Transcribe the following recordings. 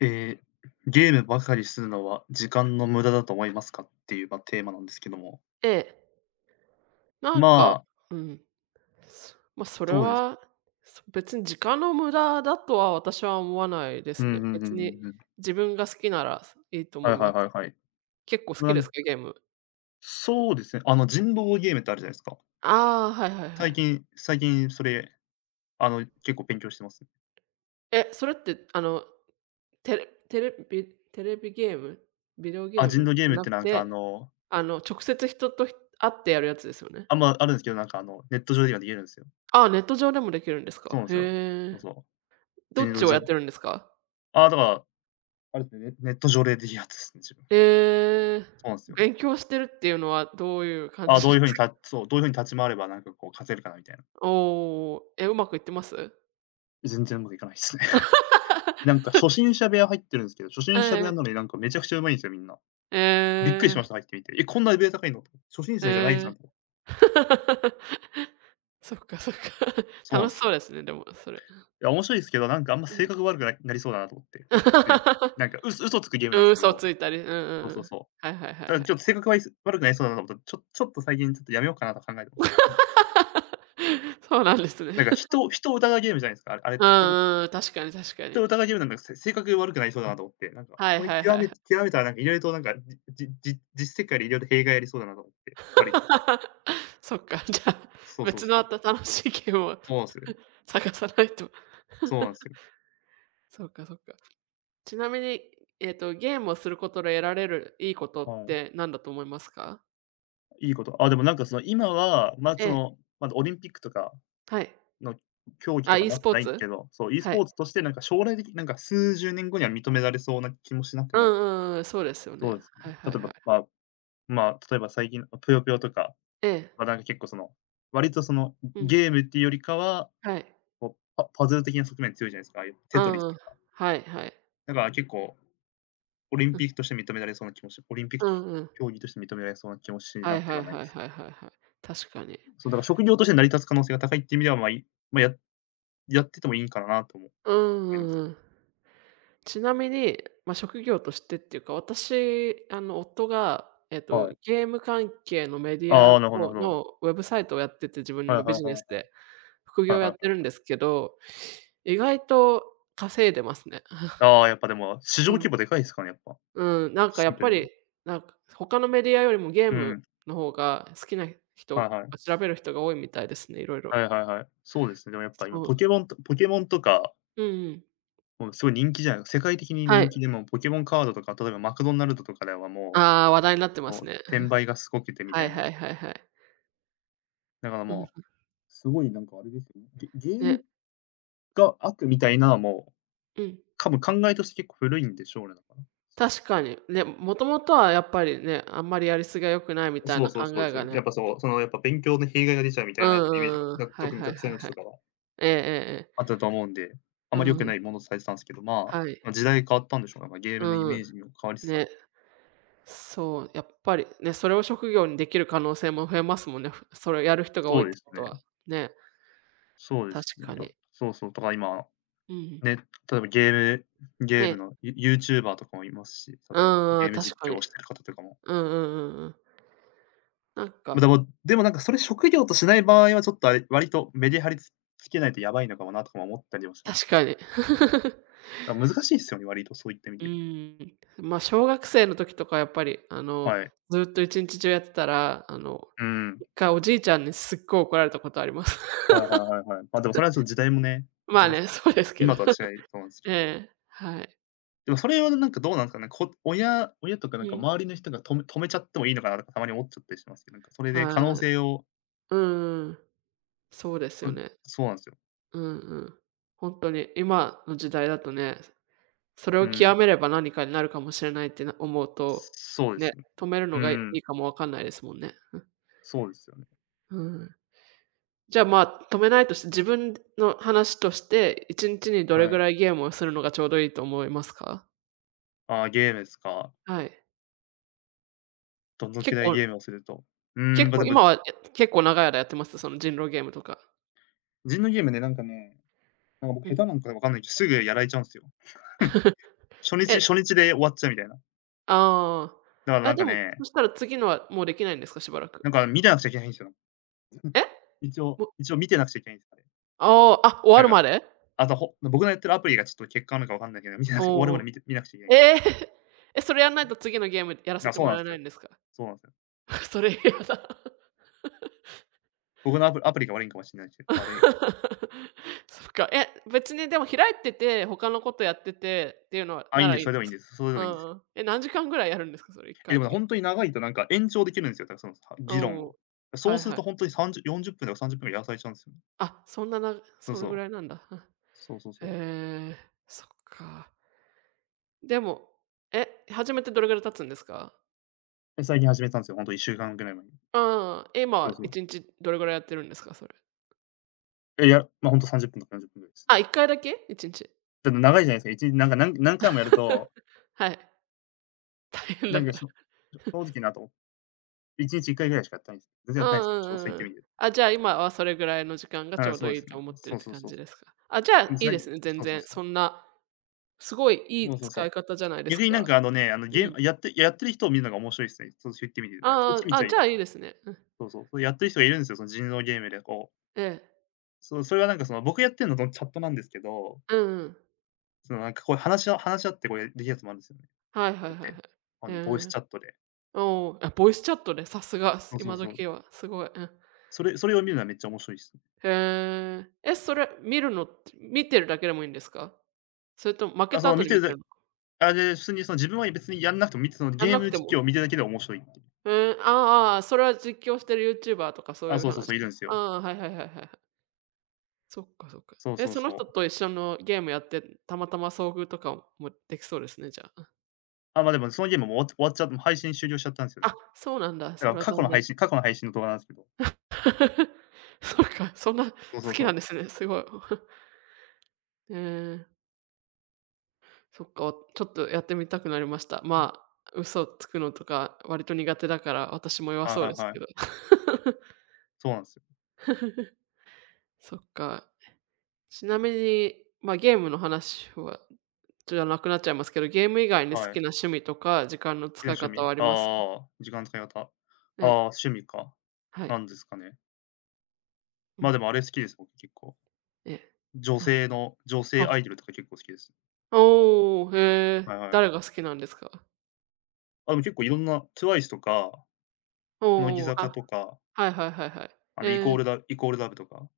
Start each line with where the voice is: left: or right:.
left: えーゲームばかりするのは時間の無駄だと思いますかっていう、まあ、テーマなんですけども。
right: ええ、なん
left: ま
right: か、
left: あ、
right: うん、まあ、それ
left: そうです。
right: は、そ別に時間の無駄だとは私は思わないで
left: うん
right: すね。
left: うんうん
right: 別
left: う
right: に
left: んうん。
right: 自分が好きなら、いいと
left: は
right: 思い
left: いは
right: ま
left: いは
right: す。
left: いはい。
right: 結構好
left: な
right: き
left: ん
right: ですか？ゲーム。
left: そうですね。あの、人狼ゲームってあるじゃないですか。
right: ああ、はいはいは
left: 最
right: い。
left: 近、最近それ、あの、結構勉強してます。
right: え、それって、テレテレビテレビゲーム？ビデオ
left: あ、
right: ゲー
left: 人
right: ム？
left: 狼ゲー
right: じゃ
left: ムっ
right: な
left: て
right: く
left: なんかあ
right: て、
left: の、
right: 直接人と会ってやるやつですよね？
left: あるんですけど、なんかあの、ネット上で今できるんですよ。
right: ああ、ネット上でもできるんです
left: そう
right: か？
left: なんですよ。そ
right: へえ。
left: うそう。
right: ど
left: 人
right: っ
left: 狼
right: ちを
left: じゃ、
right: やってるんですか？
left: あ、だから、あれですね、ネット上でできるやつですね、自分。
right: えー
left: そうなんですよ。
right: 勉強してるっていうのはどういう感
left: あ、
right: じですか？
left: どういうふうに立ち回ればなんかこう、勝てるかなみたいな。
right: おーえ、うまくいってます？
left: 全然うまくいかないですね。なんか初 心者部屋入ってるんですけど、初
right: え
left: 心者部
right: え、
left: 屋なの
right: え
left: になんかめちゃくちゃ上手いんですよ、みんな。びっくりしま
right: え、
left: した、入ってみて。え、こんなレベル高いのと。初心者じゃないじゃ
right: えー
left: んと。
right: そっかそっか。
left: そうなん
right: 楽
left: で
right: し
left: す
right: そ
left: よ。
right: うですね、でもそれ。
left: いや、面白いですけど、なんかあんま
right: う
left: 性
right: ん。
left: 格悪くななりそうだなと思って、これ。いや、なんか嘘つくゲー ム
right: う
left: なんで
right: ん、
left: す
right: 嘘を
left: よ。
right: ついたり、うんうんう
left: そうそう
right: ん。
left: そ
right: はいはいは
left: う。
right: いは
left: ただ
right: い。
left: ちょっと性格悪い悪くなりそうだなと思って、ちょっと最近ちょっとやめようかなと考えてます。なんか
right: そうなんですね。
left: なんか 人を疑うゲームじゃないですか、あれっ
right: う
left: て。人を
right: んうん、確かに確かに。
left: とお互いゲームなんか、せ性格悪くなりそうだなと思って、なんか、
right: はい
left: これ
right: はいは
left: 極
right: いは
left: め
right: い。
left: 極めたらなんか色々となんか、じじじ実世界で色々と弊害ありそうだなと思って、割と。
right: そっか、じゃあ、
left: そうそう
right: 別の
left: そ
right: あった
left: う。
right: 楽しいゲームを
left: そうなんすよね。
right: 探さないと。
left: そうなんす よ。
right: そうかそうか。ちなみに、ゲームをすることで得られるいいことっ
left: は
right: て何だと思いますか？
left: い。いいこと。あ、でもなんかその今は、ま、
right: え
left: そ
right: え、
left: の、まだオリンピックとか
right: はい。
left: の競技
right: あ、
left: とか
right: e
left: なっ
right: ス
left: て
right: ポー
left: ないんす
right: ツ？
left: けど、そう、e ス
right: は
left: ポ
right: い。
left: ーツとしてなんか将来的なんか数十年後には認められそうな気もしなく
right: うん
left: ない。
right: うんうん、そうですよ
left: そ
right: ね。
left: うですね。
right: はい
left: 例
right: は
left: え
right: いは
left: ば、
right: い。
left: ま、例えば最近ぷよぷよとか
right: ええ、
left: はなんか結構その、割とその、
right: うん、
left: ゲームっていうよりかは
right: はい。
left: こう、パズル的な側面強いじゃないですか、ああいうテ
right: う
left: トリ
right: ん
left: ス
right: うん。
left: とか。
right: はいはい。
left: だから結構、オリン
right: うん、
left: ピックとして認められそうな気もしオリンピック
right: うんうん。
left: 競技として認められそうな気もし
right: は
left: な
right: い
left: く
right: は
left: は
right: い
left: ない
right: は
left: で
right: い
left: す。
right: はいはいはい。確かに。
left: そう、だから職業として成り立つ可能性が高いっていう意味では、まあ、まあ、やっててもいいんかなとも
right: うん
left: 思い
right: う
left: ま
right: ん
left: す。
right: うん。ちなみに、まあ、職業としてっていうか、私、夫が、
left: はい。
right: ゲーム関係のメディア
left: ああ、なるほどな
right: を
left: るほど。
right: のウェブサイトをやってて、自分
left: はい
right: の
left: は
right: ビ
left: い
right: ジ
left: はい
right: ネ
left: は
right: ス
left: い。
right: で、副
left: は
right: 業
left: い
right: を
left: は
right: や
left: い
right: っ
left: はい
right: てるん
left: は
right: です
left: い。
right: けど、意外と稼いでますね。
left: ああ、やっぱでも市場
right: う
left: 規
right: ん、
left: 模でかいですかね、やっぱ。
right: うん、なんかや
left: シン
right: っ
left: プ
right: ぱ
left: ルに。
right: り、なんか他のメディアよりもゲー
left: う
right: ム
left: ん。
right: の方が好きな
left: はい
right: 人
left: はい。
right: が調べる人が多いみたいですね、いろいろ
left: はいはいはい。そうですね、でもやっぱ今
right: そう。
left: ポケモンとか、
right: うんうん。
left: もうすごい人気じゃない、世界的に
right: は
left: 人
right: い。
left: 気で、ポケモンカードとか、例えばマクドナルドとかではも
right: ああ、話題になって
left: う
right: ます
left: こう、
right: ね。
left: 転売がすごくてみ
right: は
left: た
right: い
left: い
right: は
left: な。
right: いはいはい。
left: だから
right: うん、
left: もう、すごいなんかあれですよね。ゲーム
right: ね、
left: が悪みたいな、もう、
right: うん。
left: 多分考えとして結構古いんでしょうね、だから。
right: 確かに。ね、もともとはやっぱりね、あんまりやりすぎは良くないみたい
left: そう。
right: な
left: そう
right: 考
left: そう
right: え
left: そう
right: が
left: です。
right: ね
left: やっぱそう、そのやっぱ勉強の弊害が出ちゃうみた
right: う
left: い
right: ん
left: なやっぱイメージが、
right: うんうん。はい
left: 特に
right: はい
left: 学生
right: はい
left: の
right: は
left: 人
right: い。
left: とかは。
right: ええええええ。
left: あったと思うんで、あ
right: う
left: まり良く
right: ん
left: ないものとされてたんですけど、まあ、
right: はい。
left: ま、時代変わったんでしょうね。ま、ゲームのイ
right: う
left: メー
right: ん。
left: ジにも変わりつつあ
right: ね、
left: る。
right: そう、やっぱりね、それを職業にできる可能性も増えますもんね。それをやる人が多
left: そ
right: い
left: う
right: っ
left: で
right: て
left: す
right: こと
left: ね。
right: は。ね、
left: そうで
right: 確
left: すね。
right: かに。
left: そうそう、だから今、
right: うん。
left: ね、例えばゲ
right: へ
left: ーム
right: え。
left: のユーチューバーとかもいますし、
right: う
left: 例えば
right: んう
left: ゲ
right: ん、
left: ーム
right: 確
left: 実
right: か
left: 況を
right: に。
left: してる方とかも、
right: うんうんうんうん。なん
left: ま、
right: か
left: でもなんかそれ職業としない場合はちょっとあれ、割とメリハリつけないとやばいのかもなとかも思ったりもします。
right: 確かに。
left: 難しいですよね、割とそういった意味
right: う
left: で。
right: ーん。まあ、小学生の時とかやっぱり、
left: はい。
right: ずっと一日中やってたら、
left: うん。
right: 1回おじいちゃんにすっごい怒られたことあります。
left: はいはいはいはい。ま、でもそれはちょっと時代もね、あ
right: ま
left: り
right: あ
left: ます
right: ね、
left: ね、
right: そう
left: やっ
right: で
left: ぱ。
right: すけど。
left: 今とは違いそうなん ですけど。
right: ええ、はい。
left: でもそれはなんかどうなんすかね、親とかなん
right: う
left: か
right: ん。
left: 周りの人が止めちゃってもいいのかなとかたまに思っちゃったりしますけど、なんかそれで可能
right: はい。
left: 性を、
right: うんうん。そうです
left: う
right: よ
left: ん、
right: ね。
left: そうなんすよ。
right: うんうん。本当に今の時代だとね、それ
left: う
right: を
left: ん。
right: 極めれば何かになるかもしれないってな思うと、
left: そうで
right: ね、
left: すね。
right: 止める
left: うん
right: のがい
left: うん。
right: いかもわかんないですもんね。
left: そうですよね。
right: うん。じゃあ、まあ、止めないとして、自分の話として、1日にちにどれ
left: は
right: ぐ
left: い。
right: らいゲームをするのがちょうどいいと思いますか？
left: ああ、ゲームですか。
right: はい。
left: どのく
right: 結
left: らい
right: 構
left: ゲームをすると。うーん、
right: 結
left: ま、で
right: 構
left: も、
right: 今は、や結構長い間やってます？その人狼ゲームとか。
left: 人のゲームね、なんかね、なんか僕
right: う
left: 下
right: ん。
left: 手なんかわかんないけど、すぐやられちゃうんすよ。
right: え、
left: 初日で終わっちゃうみたいな。
right: あ
left: だから
right: あ。
left: な
right: あ、
left: んか
right: でも、
left: ね、
right: そしたら次のはもうできないんですか？しばらく。
left: なんか見てなくちゃいけないんすよ。
right: え？も
left: 一応見てなくちゃいけないんす、あれ。
right: ああ、あ、終
left: な
right: わ
left: ん
right: る
left: か、
right: まで？
left: あと、僕のやってるアプリがちょっと欠陥なのかわかんないけど、見てな
right: お
left: く
right: お
left: て終わるま
right: お
left: で
right: お。
left: 見なくちゃいけない。
right: ええ。え、それやんないと次のゲームやらせ
left: あ、
right: て
left: そう
right: も
left: なん
right: ら
left: す
right: えな
left: よ。
right: いんですか？
left: そうなんすよ。
right: それ嫌だ。
left: 僕のアプリが悪いんかもしんないすけど、悪いす。
right: そっか、え、別にでも開いてて、他のことやっててっていうのは
left: あ、いい
right: な
left: ん
right: ら
left: で
right: い
left: す、
right: い
left: それ
right: ん
left: で
right: で
left: もいいん
right: す
left: で
right: か？
left: す。それで
right: う
left: もいいんです
right: ん
left: よ。
right: うん。え、何時間ぐらいやるんですか？それ一
left: え、で
right: 回の
left: も
right: ゲー
left: ほ
right: ム
left: んとに長いとなんか延長できるんすよ、だからその、
right: う
left: 議論
right: ん。
left: を。そ
right: は
left: う
right: い
left: する
right: は
left: とほ
right: い。
left: んとに3040分とか30分ぐらいやらされちゃうんすよね。
right: あ、そんな
left: そう
right: それ
left: そ
right: ぐ
left: う。
right: らいなんだ。
left: そうそう そう。
right: へえ、そっか。でも、え、始めてどれぐらい経つんですか？
left: で最近始めたんですよ、ほんと1週間ぐらい前に。
right: うん。え、
left: そ
right: 今
left: うそう。
right: 一日どれぐらいやってるんですか？それ。
left: いや、ま、ほんと30分とか40分ぐらいです。
right: あ、一回だけ一日。
left: だって長いじゃないですか、1日なんか、何回もやると、
right: はい。大変
left: な
right: だ
left: んか
right: か
left: し
right: ら。
left: ょ正直なと、1日1回ぐらいしかやってないんです。全然や
right: う
left: ってないで
right: ん
left: す
right: う
left: よ、
right: ん
left: そうそう言っ
right: うんう
left: て
right: ん。
left: みて。
right: あ、じゃあ、今はそれぐらいの時間がち
left: はい、
right: ょう
left: そ
right: ど
left: うで
right: いい
left: すね。
right: と思ってる
left: そ
right: っ
left: う
right: て
left: そう
right: 感
left: そう
right: じ
left: そう。
right: ですか？あ、じゃ
left: で
right: あ、
left: も
right: いい
left: さい
right: ですね、全
left: そうそう
right: 然。
left: そう。
right: そんな、すごいい
left: そう
right: い
left: そうそ
right: 使
left: う。
right: い方じゃないです
left: 逆になん
right: か。
left: かあのね、あの
right: う
left: ゲー
right: ん。
left: ムやってる人を見るのが面白いすね。そう言ってみてください。そっち
right: あ
left: 見
right: あ、
left: ち
right: あ、
left: ゃい
right: じゃ
left: ま
right: あい
left: す。
right: いですね。うん。
left: そうそう。そうやってる人がいるんですよ、その人狼ゲームでこう。
right: ええ。
left: そう、それはなんかその僕やってんのとチャットなんですけど、
right: うんうん。
left: そのなんかこう話し合ってこれできるやつもあるんですよね。
right: はいはい
left: やっ
right: はい
left: て、
right: はい。
left: あの、ボイス
right: ええ。
left: チャットで。
right: おお、あ、ボイスチャットで、さすが、
left: そうそう
right: 今
left: そう。
right: 時は、すごい。うん。
left: それを見るのはめっちゃ面白いですね。
right: へえ。え、それ見るのって、見てるだけでもいいんですか？それとも負
left: あ、
right: け
left: そ
right: た
left: の
right: 後
left: 見
right: に
left: て
right: 見
left: るだ
right: てるのか？
left: あ、で、普通にその自分は別にやんなくてもその
right: やん
left: ゲー
right: なく
left: ム
right: て
left: 実
right: も？
left: 況を見てるだけで面白いっていう。
right: へえ、ああああ、それは実況してるユーチューバーとかそう
left: あ、
right: いう
left: そうそうそ
right: 話？
left: う、いるんす
right: あ
left: よ。
right: あ、はいはいはいはい。そっかそっか。
left: そう
right: え、
left: そう
right: その
left: そう。
right: 人と一緒のゲームやって、たまたま遭遇とかもできそうですね、じゃあ。
left: あ、ま、でもそのゲームもう終わっちゃって、もう配信終了しちゃったんすよね。
right: あ、そうなんだ、
left: だ
right: そ
left: から
right: れは残念。
left: 過去の配信の動画なんすけど。
right: そっか、そんな好
left: そうそう
right: き
left: そ
right: なん
left: う。
right: ですね、すごい。ええ、そっか、ちょっとやってみたくなりました。まあ、嘘つくのとか割と苦手だから、私も弱
left: はい
right: そ
left: は
right: うで
left: い
right: す
left: は
right: けど。
left: い。そうなんすよ。
right: そっか。ちなみに、まあ、ゲームの話はじゃなくなっちゃいますけど、ゲーム以外に好
left: は
right: き
left: い。
right: な
left: 好
right: 趣味とか時間の
left: き
right: 使
left: な
right: い
left: 趣
right: 方
left: 味、
right: はあります？
left: ああ、時間の使い方。ああ、
right: ね
left: 趣味か。
right: は
left: な
right: い。
left: んですかね。
right: う
left: ま、
right: ん、
left: でもあれ好きです、僕結構。
right: えなんで
left: 女性アイ
right: は、
left: ドルとか結構好きです。
right: おお、へ
left: は
right: え、
left: いは
right: 誰
left: い。
right: が好きなんですか？
left: あ、でも結構いろんな TWICE とか、乃木
right: おお
left: 坂
right: あ、
left: とか、
right: はいはいはいはい。え
left: イコー
right: え、
left: ルライコールラブとか。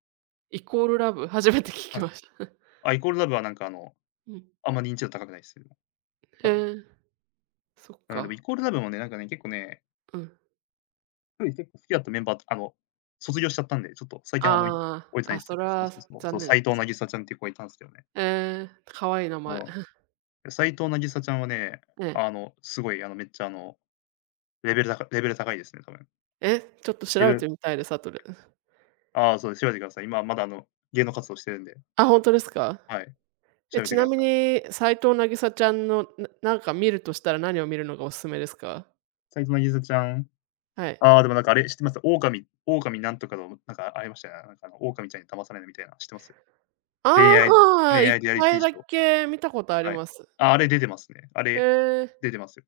right: イコールラブ、初めて聞
left: は
right: き
left: い。
right: ました。
left: あ、イコールラブはなんか
right: うん、
left: あんま認知度高くないすよね、多
right: へ
left: 分。
right: え、そっ
left: うん、でもイ
right: か、
left: コールラブもね、なんかね、結構ね、
right: うん。
left: 1人結構好きだったメンバー卒業しちゃったんで、ちょっと最近あんまり
right: あ
left: 追えてな
right: あ、
left: い
right: あ、
left: す
right: そ
left: ね。
right: れ
left: そう
right: は
left: そうそう。そ
right: 残
left: う、
right: 念
left: 斉
right: で
left: 藤
right: す。
left: 渚ちゃんっていう子がいたんすけどね。
right: ええ、可愛いい名前。
left: そ う。斉藤渚ちゃんはね、
right: ねえ。
left: あの、すごいあの、めっちゃあの、レベル高レベル高いですね、多分。
right: え、ちょっと調
left: レベ
right: べ
left: ル
right: てみたいです、後で。
left: ああ、そうです。調べてください。今まだあの、芸能活動してるんで、
right: あ、本当ですか？
left: はい、調
right: え、
left: べ
right: ち
left: てく
right: な
left: だ
right: み
left: さい。
right: に、斉藤なぎさちゃんの、なんか見るとしたら何を見るのがおすすめですか？
left: 斉藤渚ちゃん、
right: はい。
left: ああ、でもなんかあれ知ってます？狼なんとかのなんかありましたよね。なんかあの狼ちゃんに騙されないみたいな、知ってます？恋愛
right: ああ、1
left: リアリティ
right: 回
left: シ
right: だ
left: ョー。
right: け見たことあり
left: はい。
right: ます。
left: あ、あれ出てますね。あ
right: へ
left: れ、
right: え、
left: 出てますよ。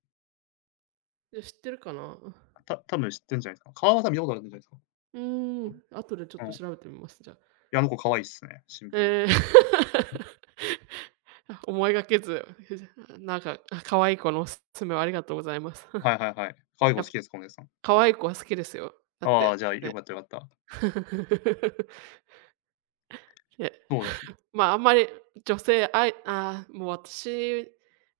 right: じゃ、知ってるかな？うん。
left: た多分知ってんじゃないですか。顔は見たことあるんじゃないですか。
right: うーん、後でちょっ
left: う
right: と
left: ん。い
right: 調べてみます、じゃあ。
left: や、あの子可愛いっすね、シンプルに。
right: ええ。あ、思いがけず、ふじなんか、あ、可愛い子のおすすめをありがとうございます。
left: は いはいはい。可愛い子
right: やっ
left: 好
right: ぱ
left: きですか？お姉さん。
right: 可愛い子は好きですよ。だっ
left: ああ、
right: て、
left: じゃあ良
right: ね。
left: かった良かった。
right: え、
left: そうですね。
right: まあ、あんまり女性あいああ、もう私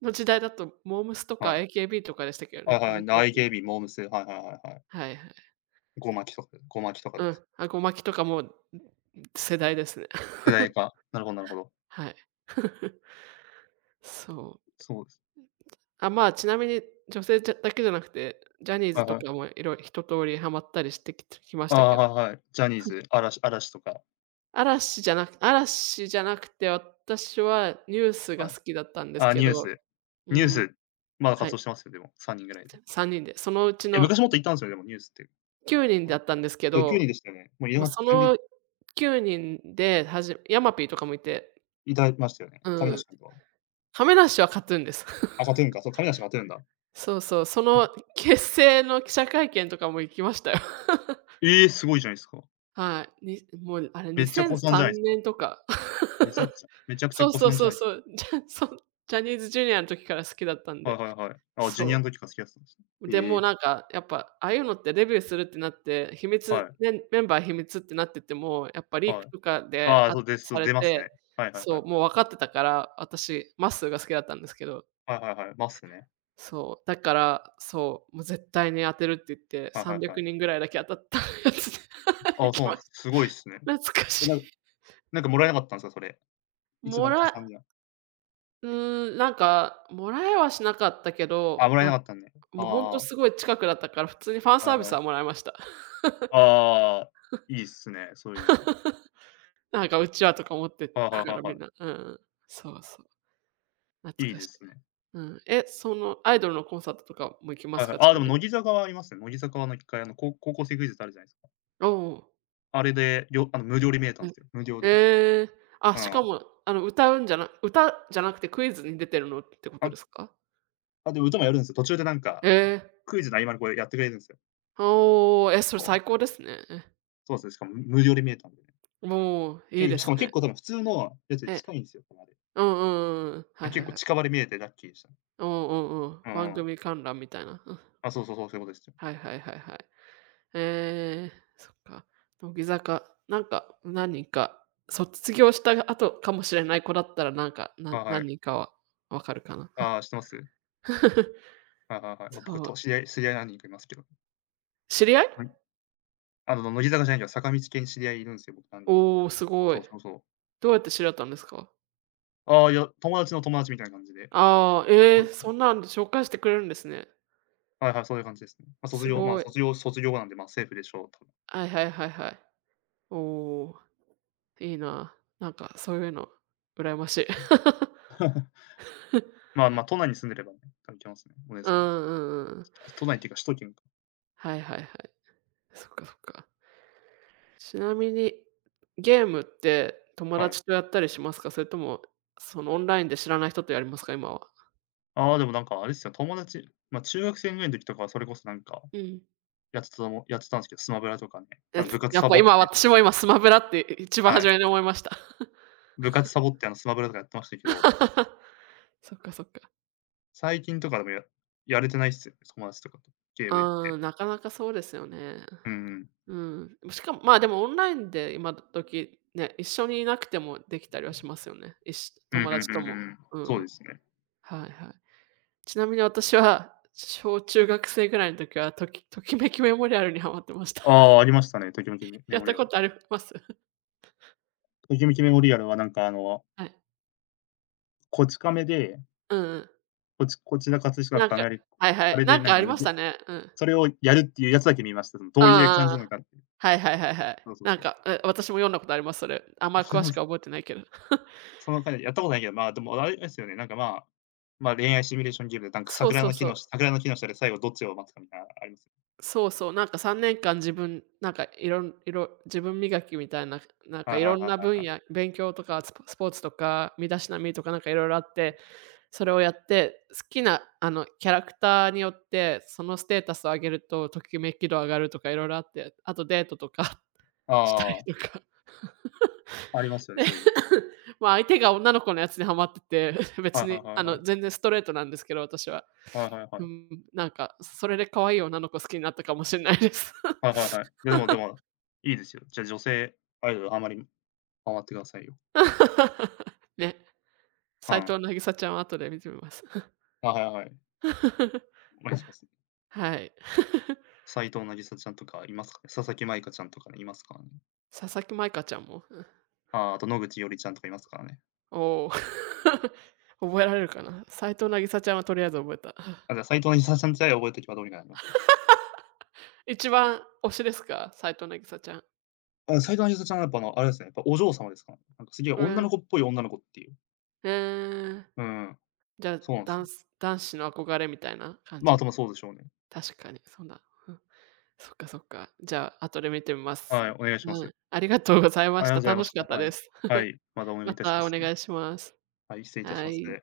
right: の時代だとモームスと
left: は
right: か
left: い。
right: AKB とかでしたけど
left: はい
right: ね、
left: はいはい。
right: 人気だ
left: な、
right: ったのは。
left: AKB、モームス、はいはいはいはい。
right: はいはい。
left: ゴマキとかゴマキとか
right: う
left: で
right: ん、
left: す。
right: あ、ごまきとかも、世代ですね。
left: 世代 か。なるほどなるほど。
right: はい、そう。
left: そうです。
right: あ、まあ、ちなみに女性だけじゃなくて、ジャニー
left: は
right: ズ
left: い
right: と
left: は
right: か
left: い。
right: も一通りハマったりしてきまし
left: あ
right: た
left: あ、
right: けど、
left: はいはい。ジャニーズ、嵐とか。
right: 嵐じゃなくて、私は NEWS
left: は
right: が
left: い。
right: 好きだったんです
left: あ、
right: け
left: ニュー
right: ど、
left: ス。
right: う
left: ニュー
right: ーん、
left: ス、まだ
right: は
left: 活
right: い、
left: 動してますよ、でも、3人ぐらいで。
right: 3人で、そのうち
left: え、昔
right: の
left: もっといたんですよね、でもニュースって。
right: 9人
left: あ、
right: だ
left: そ
right: ったんですけ
left: う、9
right: ど、
left: 人でしたよね。もうい
right: もう
left: な
right: そ
left: 全然
right: の9人でヤマピーとかもいて、
left: いたましたよね。
right: う
left: 亀梨
right: ん、
left: 君とは。
right: 亀梨は KAT−TUN です。
left: あ、KAT TUN か、そう、亀梨君 TUN だ。
right: そうそう、その結成の記者会見とかも行きましたよ。
left: ええ、すごいじゃないですか。
right: はい。もうあれ
left: めっちゃ古参じ
right: 2003
left: ゃないすか。
right: 年とか。
left: めちゃく ちゃ
right: そう
left: 古
right: そう
left: 参じゃ
right: そう
left: ないす
right: そう。そう、ジャニーズジュニアの時から好きだったん
left: か。は
right: で。
left: いはいはい。あ、ジュニアの
right: そ
left: 時から好きだったんです
right: う。
left: ね。
right: で、
left: え
right: もう
left: え、
right: なんか、やっぱ、ああいうのってデビューするってなって、秘
left: は
right: 密
left: い
right: メンバー秘密ってなってても、やっぱリー
left: は
right: ク
left: い。
right: とかで
left: ああ、そうで
right: さ
left: す、
right: れ
left: 出ますね。
right: て、
left: はいはい
right: そ
left: はい。
right: う、もう分かってたから、私、まっすーが好きだったんですけど
left: はいはいはい、ますね。
right: そう、だから、そう、もう絶対に当てるって言って、
left: はいはい
right: 300
left: はい。
right: 人ぐらいだけ当たったやつで はい
left: ああ、
right: 行
left: そ
right: き
left: う
right: ま
left: なんす。
right: した。
left: すごいっすね。
right: 懐かしい。
left: なんなんかもらえなかったんすか、それ。一
right: も
left: 番古
right: ら
left: 参には。
right: うーん、なんか、もらえはしなかったけ
left: あ、も
right: ど、
left: らえ
right: な
left: な
right: ん
left: かったんで。あ
right: も
left: あ
right: うほんと
left: あ
right: す
left: あ。
right: ごい近くだったから、普通にファン
left: はい
right: サービ
left: は
right: スは
left: い。
right: もらいました。
left: ああ、いいっすね、そういうの。
right: なんかうちわとか持って
left: はいは
right: く
left: いは
right: か
left: い
right: らみん
left: は
right: な、うんうん。そうそう、
left: い。
right: 懐
left: いい
right: か
left: で
right: しい。
left: すね。
right: うん。え、そのアイドルのコンサートとかも行きま
left: はい
right: す
left: はい。
right: か？ち
left: ああ、で
right: な
left: も
right: みに。
left: 乃木坂はありますね。乃木坂は一回、高校生クイズってあるじゃないですか。
right: おお。
left: あれで、りょあの無料で見れたん
right: う
left: で
right: ん。
left: すよ。無料で。
right: ええ。あ、
left: う
right: しか
left: ん。
right: も、歌うんじゃな歌じゃなくてクイズに出てるのってこと
left: あ、
right: ですか？
left: あ、でも歌もやるんですよ。途中でなんか、
right: ええ。
left: クイズの合間にこうやってくれるんですよ。
right: おお、え、それ
left: そう。
right: 最高ですね。え、
left: そうですね、しかも、無無料で見えたんでね。
right: もう、いいで
left: し
right: す
left: かも結
right: ね。
left: 構多分普通のやつで
right: え、
left: 近いんですよ、このあれ。
right: うんうんうんうん。は
left: あ、
right: いは
left: 結
right: い
left: 構
right: はい。
left: 近場で見えてラッキーでしたね。
right: うんうんうん。
left: う
right: 番
left: んうん。
right: 組観覧みたいな。うん。
left: あ、そうそうそう、そういうことですよ。
right: はいはいはいはい。ええ、そっか。乃木坂、なんか、何人か、卒業した後かもしれない子だったら、なんか、な
left: はいは
right: 何
left: い。
right: 人かは分かるかな。
left: ああ、知ってます？はいはいはい。ま、僕
right: そ
left: と
right: う。
left: 知り合い何人かいますけど。
right: 知り合い？
left: はい。あの、乃木坂じゃないけど、坂道系に知り合いいるんすよ、僕何人か。
right: おお、すご
left: そ
right: い。
left: うそうそう。
right: どうやって知り合ったんですか？
left: ああ、いや、友達の友達みたいな感じで。
right: ああ、え
left: そ
right: え、
left: うですね。
right: そんなんで紹介してくれるんですね。
left: はいはい、そういう感じですね。
right: すごい。
left: 卒業後なんで、ま、セーフでしょう、多分。
right: はいはいはいはい。おお、いいな。なんかそういうの羨ましい。
left: まあまあ、都内に住んでればね、多分行けますね、お姉
right: うんう
left: さんも。
right: んうんうん。
left: 都内っていうか、首都圏か。
right: はいはいはい。そっかそっか。ちなみに、ゲームって友
left: はい。
right: 達とやったりしますか？それとも、そのオンラインで知らない人とやりますか？今は。
left: ああ、でもなんかあれっすよ、友達、ま、中学生ぐらいの時とかはそれこそなんか、
right: うん。
left: やってたんすけど、スマブラとかね、
right: や
left: 部
right: つ
left: 活
right: やっ
left: サ
right: ぱ
left: ボっ
right: 今
left: て、
right: 私も今スマブラって一番
left: は
right: 初
left: い。
right: めに思いました。
left: 部活サボって、スマブラとかやってましたけど、
right: そっかそっか。
left: 最近とかでもやれてないっすよね、友達とかと、ゲームって。
right: ああ、なかなかそうですよね。
left: うんうん
right: うん。しかも、まあ、でもオンラインで今時ね、一緒にいなくてもできたりはしますよね。いし
left: うん、
right: 友
left: ふん
right: 達
left: ふ
right: と
left: んふ
right: も。
left: ん。
right: うん
left: そ
right: う
left: うで
right: ん。
left: すね。
right: はいはい。ちなみに私は、小中学生ぐらいの時は、ときときめきメモリアルにハマってました。
left: あ あ、ありましたね、ときめきメ
right: やっ
left: モリ
right: た
left: ア
right: こ
left: ル。
right: とあります？
left: ときめきメモリアルはなんか
right: はい。
left: こち亀で、
right: うんうん。
left: こちら葛飾
right: なん
left: 亀
right: か
left: 有、
right: はいは
left: あ
right: い。
left: れで
right: なん
left: な
right: か
left: ん
right: あ
left: か、
right: りましたね。うん。うん
left: それをやるっていうやつだけ見ました。そのどういう感じ
right: あ
left: なの
right: あ
left: かっていう。
right: はいはいはいはい。
left: そうそう
right: なん
left: そう。
right: か、え、私も読んだことあります、それ。あん まり詳
left: そう
right: しく
left: す、
right: は覚えてないけど。
left: そのやったことないけど、まあ、でもあれですよね、なんか、まあ、まあ、恋愛シミュレーションゲームでなんか
right: そう
left: 桜
right: そう
left: の木
right: そ
left: の
right: う。
left: 下で最後どっちを待つかみたいなあります。
right: そうそう、なんか3年間自分、なんかいろんいろ自分磨きみたいな、なんか
left: はい
right: い
left: はい
right: ろん
left: は
right: な
left: い
right: 分
left: はい。
right: 野、勉強とかスポスポーツとか、身だしなみとかなんかいろいろあって、それをやって、好きなキャラクターによって、そのステータスを上げると、ときめき度上がるとかいろいろあって、あとデートとか したり
left: あ
right: とか。
left: あ、ありますよね、
right: で
left: そういうの。
right: まあ相手が女の子のやつにハマってて、
left: は
right: 別
left: いはい
right: に
left: はいはい。
right: 全然ストレートなんですけど、私は。
left: はいはいは
right: う
left: い。
right: ん、なんかそれで可愛い女の子好きになったかもしれないです。
left: はいはいはい。い や、でもでも、いいですよ。じゃ、女性アイドルあんまり頑張ってくださいよ。
right: ね、
left: う
right: 斉
left: ん。
right: 藤なぎさちゃんは後で見てみます。
left: あ、はいはい。お願いします。
right: はい。
left: 斉藤渚ちゃんとかいますかね。佐々木舞香ちゃんとかね、いますからね。
right: 佐々木舞香ちゃんも、
left: あ、あと野口伊織ちゃんとかいますからね。
right: おお。覚えられるかな。斉藤なぎさちゃんはとりあえず覚えた。
left: あ、じゃあ斉藤渚ちゃん自体覚えとけばどうにかなります。
right: 一番推しですか？斉藤なぎさちゃん。
left: あ、斉藤渚ちゃんはやっぱあれですね、やっぱお嬢様ですからね。なんかすげえ
right: う
left: 女
right: ん、
left: の子っぽい女の子っていう。
right: えー
left: うん、
right: じゃあ、
left: そうなんで
right: ダ
left: す
right: ン
left: よ。
right: ス男子の憧れみたいな感
left: ま、あ
right: じ？
left: と、ま、そうでしょうね。
right: 確かに、そんなうん。そっかそっか。じゃあ、後で見てみます。
left: はい、お願いしま
right: は
left: す。
right: い。ありがとうござい
left: あ
right: ま
left: り
right: し
left: がとう
right: た。
left: ございま
right: 楽し
left: し
right: か
left: た。
right: った
left: は
right: で
left: い。
right: す。
left: は い、またお願い
right: ま
left: いたしま
right: たお
left: す。
right: 願いします。
left: はい、失礼いたし
right: は
left: ます。
right: い。